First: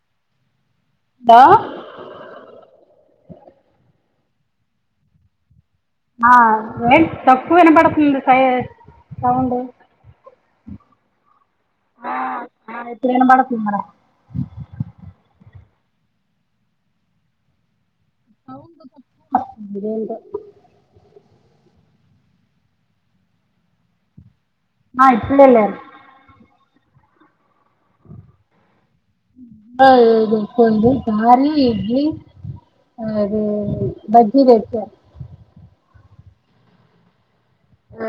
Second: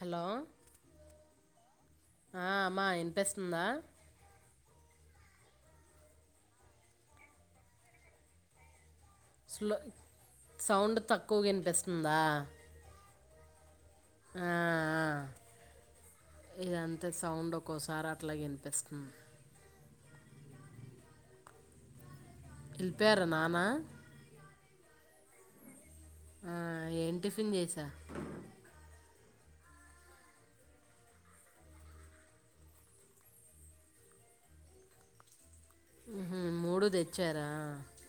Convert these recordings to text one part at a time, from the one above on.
Hello hello ఆ అమా ఇని వినిపిస్తుందా ఆ ఏంటి తక్కువ వినపడుతుంది సై అవుంది స్లో సౌండ్ తక్ కూగ అనిపిస్తుందా వినబడతుండి మేడమ్ ఆ ఇదంతా సౌండ్ ఒకస్ సారట్లాగా వినిపిస్తుంది స [unintelligible] ఎల్లిపోయారా నానా ఆ ఇప్పుడెల్లారు ఆ ఏం టిఫిన్ చేసా గారి ఇడ్లి అదే బజ్జీ దెచ్చ హ మూడు తెచ్చా ఆ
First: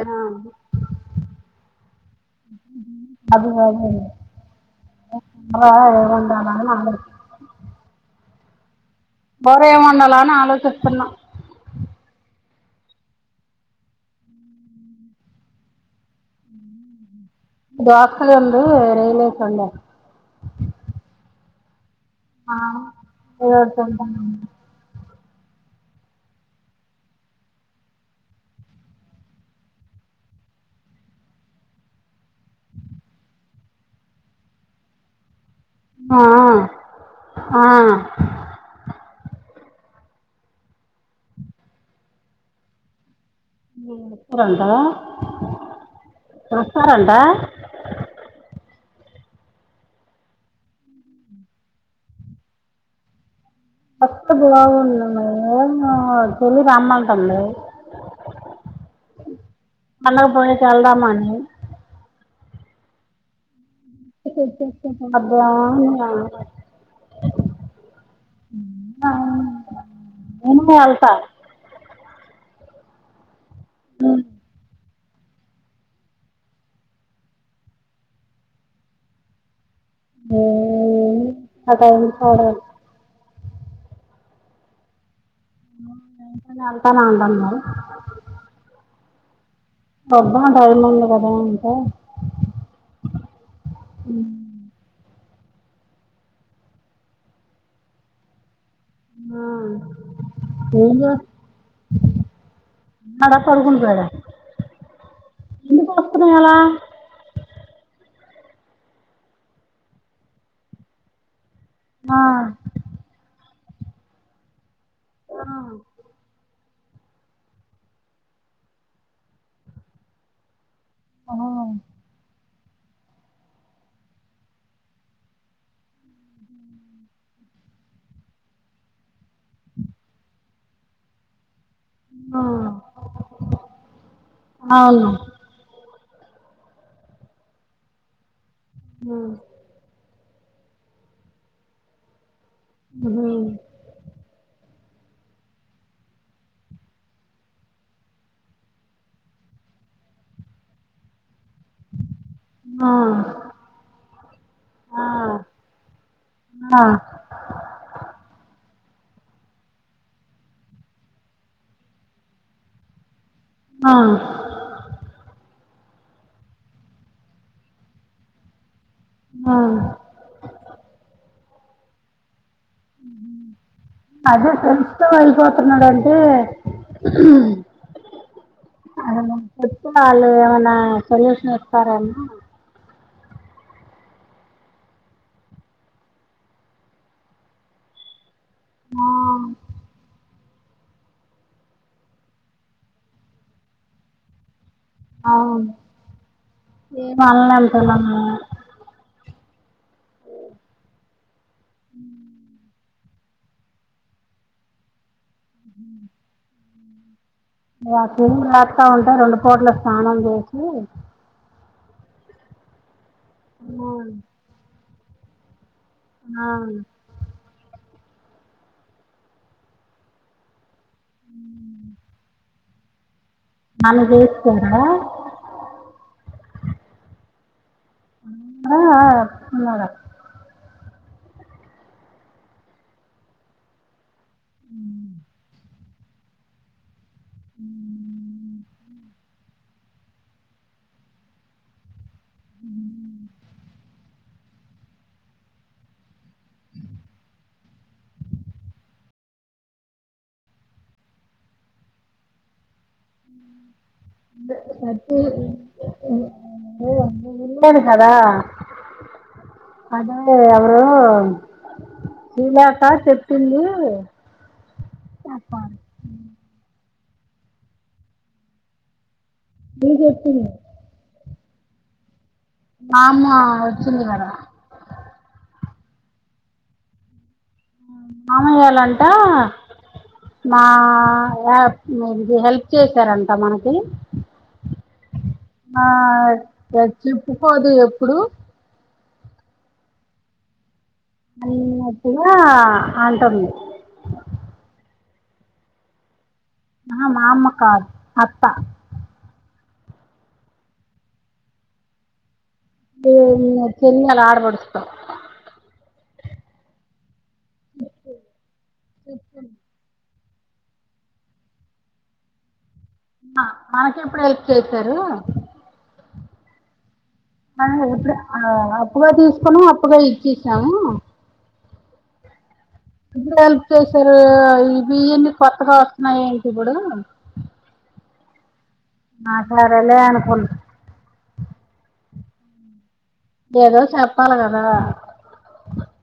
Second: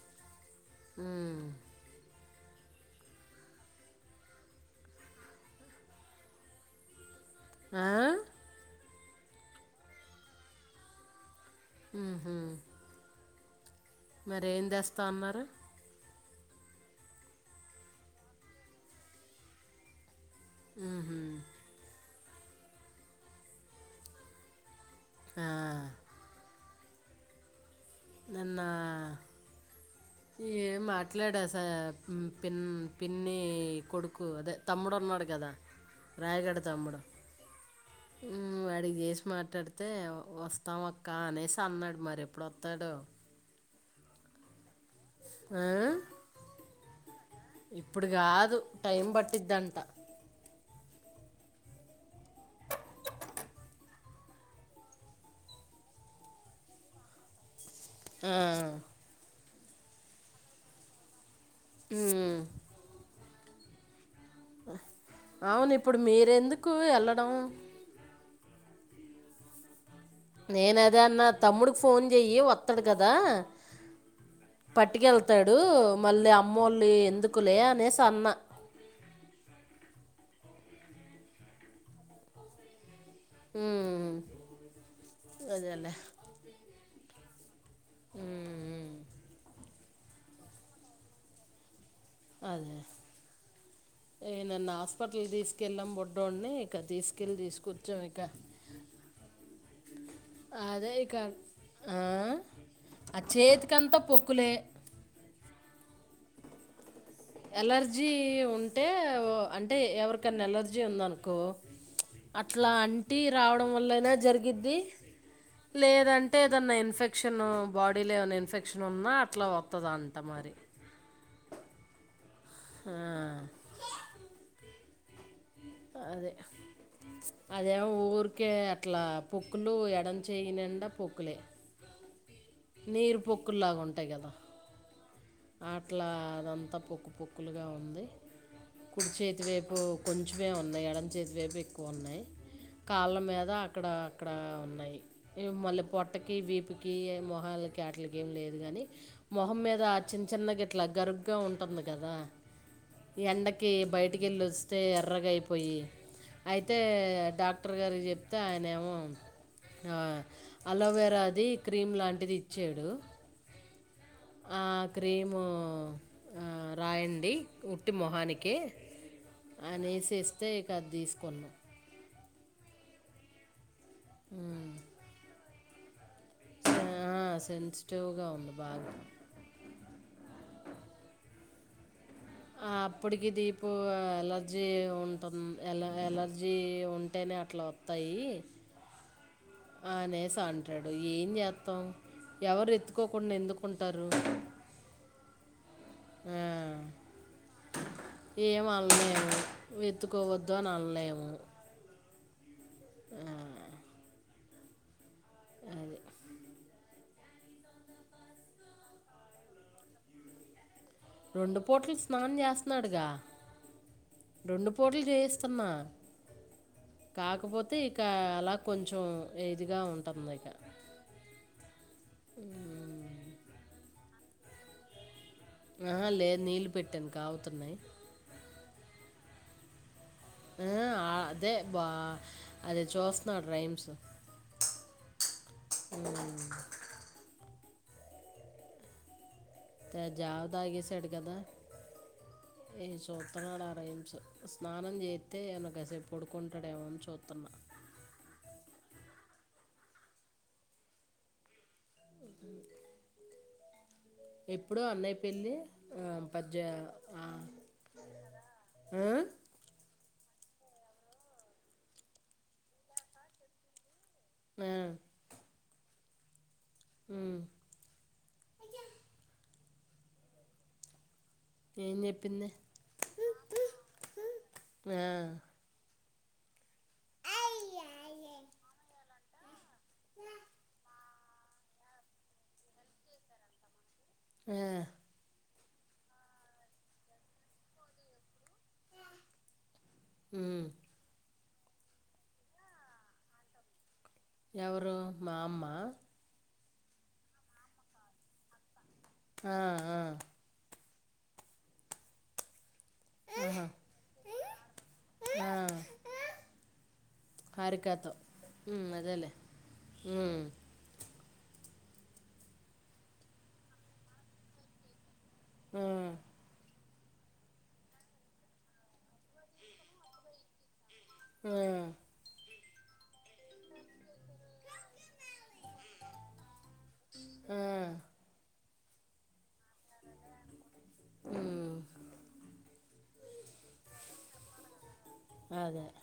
అది అదే అందులో ఎవరుండాలా అని ఆలోచిస్ ఆ కూర ఏం వండాల అని ఆలోచిస్తున్నాం మరి ఏం తెస్తా అన్నారు దవాకలు ఉంది రొయ్యలేసి వండా ఉహు. ఆ ఏదస [unintelligible] ఆ నిన్న ఏం మాట్లాడుస పి పిన్ని కొడుకు అదే తమ్ముడు ఉన్నాడు కదా ఆ రాయగడ తమ్ముడు ఆ వాడికి చేసి మాట్లాడుత అయితే వస్తాం అక్క అనేసి అన్నాడు మరి ఎప్పుడొస్తాడొ పరంద [unintelligible] ఆ వస్తారంట ఇప్పుడు కాదు టైం పట్టి పట్టిదంట ఫస్త బాగు ఏ చెల్లి రమ్మంటంది ఆ పండగకి ఫోన్ చేస్తే కెల్దామా అని ఆ అవును ఇప్పుడు మీరెందుకు వెళ్ళడం ఆ నేనదే అన్న తమ్ముడికి ఫోన్ చెయ్యి వ అతాడు కదా [unintelligible] అవును పట్టుకెళ్తాడు మళ్ళీ అమ్మోళ్ళి ఎందుకులే అనేసి అన్న ఆ టైమ్కి పాడాలి హ్ మ్ అ అందా మరి ఉమ్, అబ్బా డైమండ్ కదా అంటే అదే ఏ నిన్న హస్పట ఇకి తీసుకెళ్ళాం బుడ్డోడిని ఇక తీసుకెళ్ళి తీసుకొచ్చాం ఇక అదే ఏం ఇక చేస్తున్నాడా ఆ ఆ చేతికంతా పడుకుంటున్నాడా పొక్కులే [unintelligible] ఎలర్జీ ఉంటే అంటే ఎవరికన్నా ఎలర్జీ ఉందనుకో ఆ అట్లా అంటి రావ వళ్ళైన జరిగిది లేదంటే ఏదన్న ఇన్ ఇన్ఫెక్షన్ బాడీలో ఏమైనా ఇన్ఫెక్షన్ ఉన్నా అట్లా వత్తదంట మరి ఆ ఆ అదే అదేమో ఊరికే అట్ల పొక్కులు ఎడం చెయి నిండా పొక్కులె ఆ నీరు పొక్కులాగా ఉంటాయి కదా అవును అట్లా అదంతా పొక్కు పొక్కులుగా ఉంది కుడి చేతి వేపు కొంచెమే ఉన్నయి ఎడం చేతి వేపు ఎక్కో ఉన్నాయి కాళ్ళ మీద అక్కడ అక్కడ ఉన్నాయి. మళ్ళీ పొట్టకి, వీపుకి, మొహాలకి ఆట్లకేం లేదు గని మొహం మీద చిన్న చిన్నగా ఇట్ల గరు తక్కువ ఉంటుంది కదా ఆ ఎండకి బయటికెళ్ళి వస్తే ఆ ఎర్రగా అయిపోయి అయితే ఆ డాక్టర్ గారికి చెప్తే ఆయన ఏమో ఆ అలోవేరాది క్రీమ్ లాంటిది ఇచ్చాడు. ఆ ఆ క్రీము ఆ రాయండి ఉట్టి మొహానికే ఆ అనేసి ఇస్తే ఇక అది తీస్కున్నాం ఉ అదే ఉమ్. తెలిస్తే వెళ్ళిపో [unintelligible] టే ఆ, సెన్సిటివ్గా ఉంది బాగా [inaudible] ఏమన్నా సొల్యూషన్ కారామ ఆ అప్పటికి దీపు ఎలర్జీ ఉంటుం ఎ ఎలర్జీ ఉంటేనే అట్ల వత్తాయి ఆ నేస్ త అంటాడు ఏం చేత్తాం ఎవరు ఎత్తుకోకుండా ఎందుకుంటారు అవును ఆ, ఏ వాళ్ళని అంటున్నాము ను ఎత్తుకోవద్దు అన్ అన్లేము. మ్ గదే ఆ పురుగులు అత్తఉంటయి రెండు పూట్ల స్నానం చేసి రొండు పూట్ల స్నానం చేస్తున్నాడుగా హ పుటలా చేయిస్తున్నా కాకపోతే ఇంకా అలా కొంచెం ఏదిగా ఉంటుంది ఇక హ్మ్ హ్మ్ ఆమె చేసుకుందా ఆ లేదు నీళ్ళు పెట్టాను కాగుతున్నాయ్ [unintelligible] అదే బా అది చూస్తున్నాడు రైమ్స్ త జవ తాగేసాడు కదా ఏ సూత్తన్నాడ ఆ రైమ్స్ స్నానం చేయిత్తే ఏమన్నా కాసేపు పడుకుంటాడేమోని చూస్తున్నా ఎప్పుడు అన్నయ్య పెళ్ళి ఆ, పద్ద ఆ, ఉండరు కదా ఆ? అ మరి ఎవరో సుజాత చెప్పింది ఆ, చెప్పాలి హ్మ్ మీకు చెప్పింది ఏంచేప్ మామ్మ వచ్చింది కదా ఆ, మామయ్యాలంట మా ఇది హెల్ప్ చేసారంట మనకి ఆ, ఆ ఎ చెప్పుకోదు ఎప్పుడు హ్మ్ అన్నట్టుగా అంటుంది ఎవరు మామ్మ ఆ మామ్మ కాదు అత్తా ఆ ఆ ఆహా, ఇ చెల్లెలా ఆడ పడుచకో హారికాతో హ్మ్ అదేలేే హ్మ్ మనకి ఎప్పుడు హెల్ప్ చేసారు ఆ, అ ఎప్పుడుఆ అప్పుగా తీసుకుని అప్పుగా ఇచ్చేసాము హ్మ్ ఇద్దరు హెల్ప్ చేసారు ఈ బియ్యన్ని కొత్తగా వస్తున్నాయి ఇప్పుడు ఆ, ఆ సరే లే అనుకున్ ఉమ్, ఏదో చెప్పాల గాదా అదే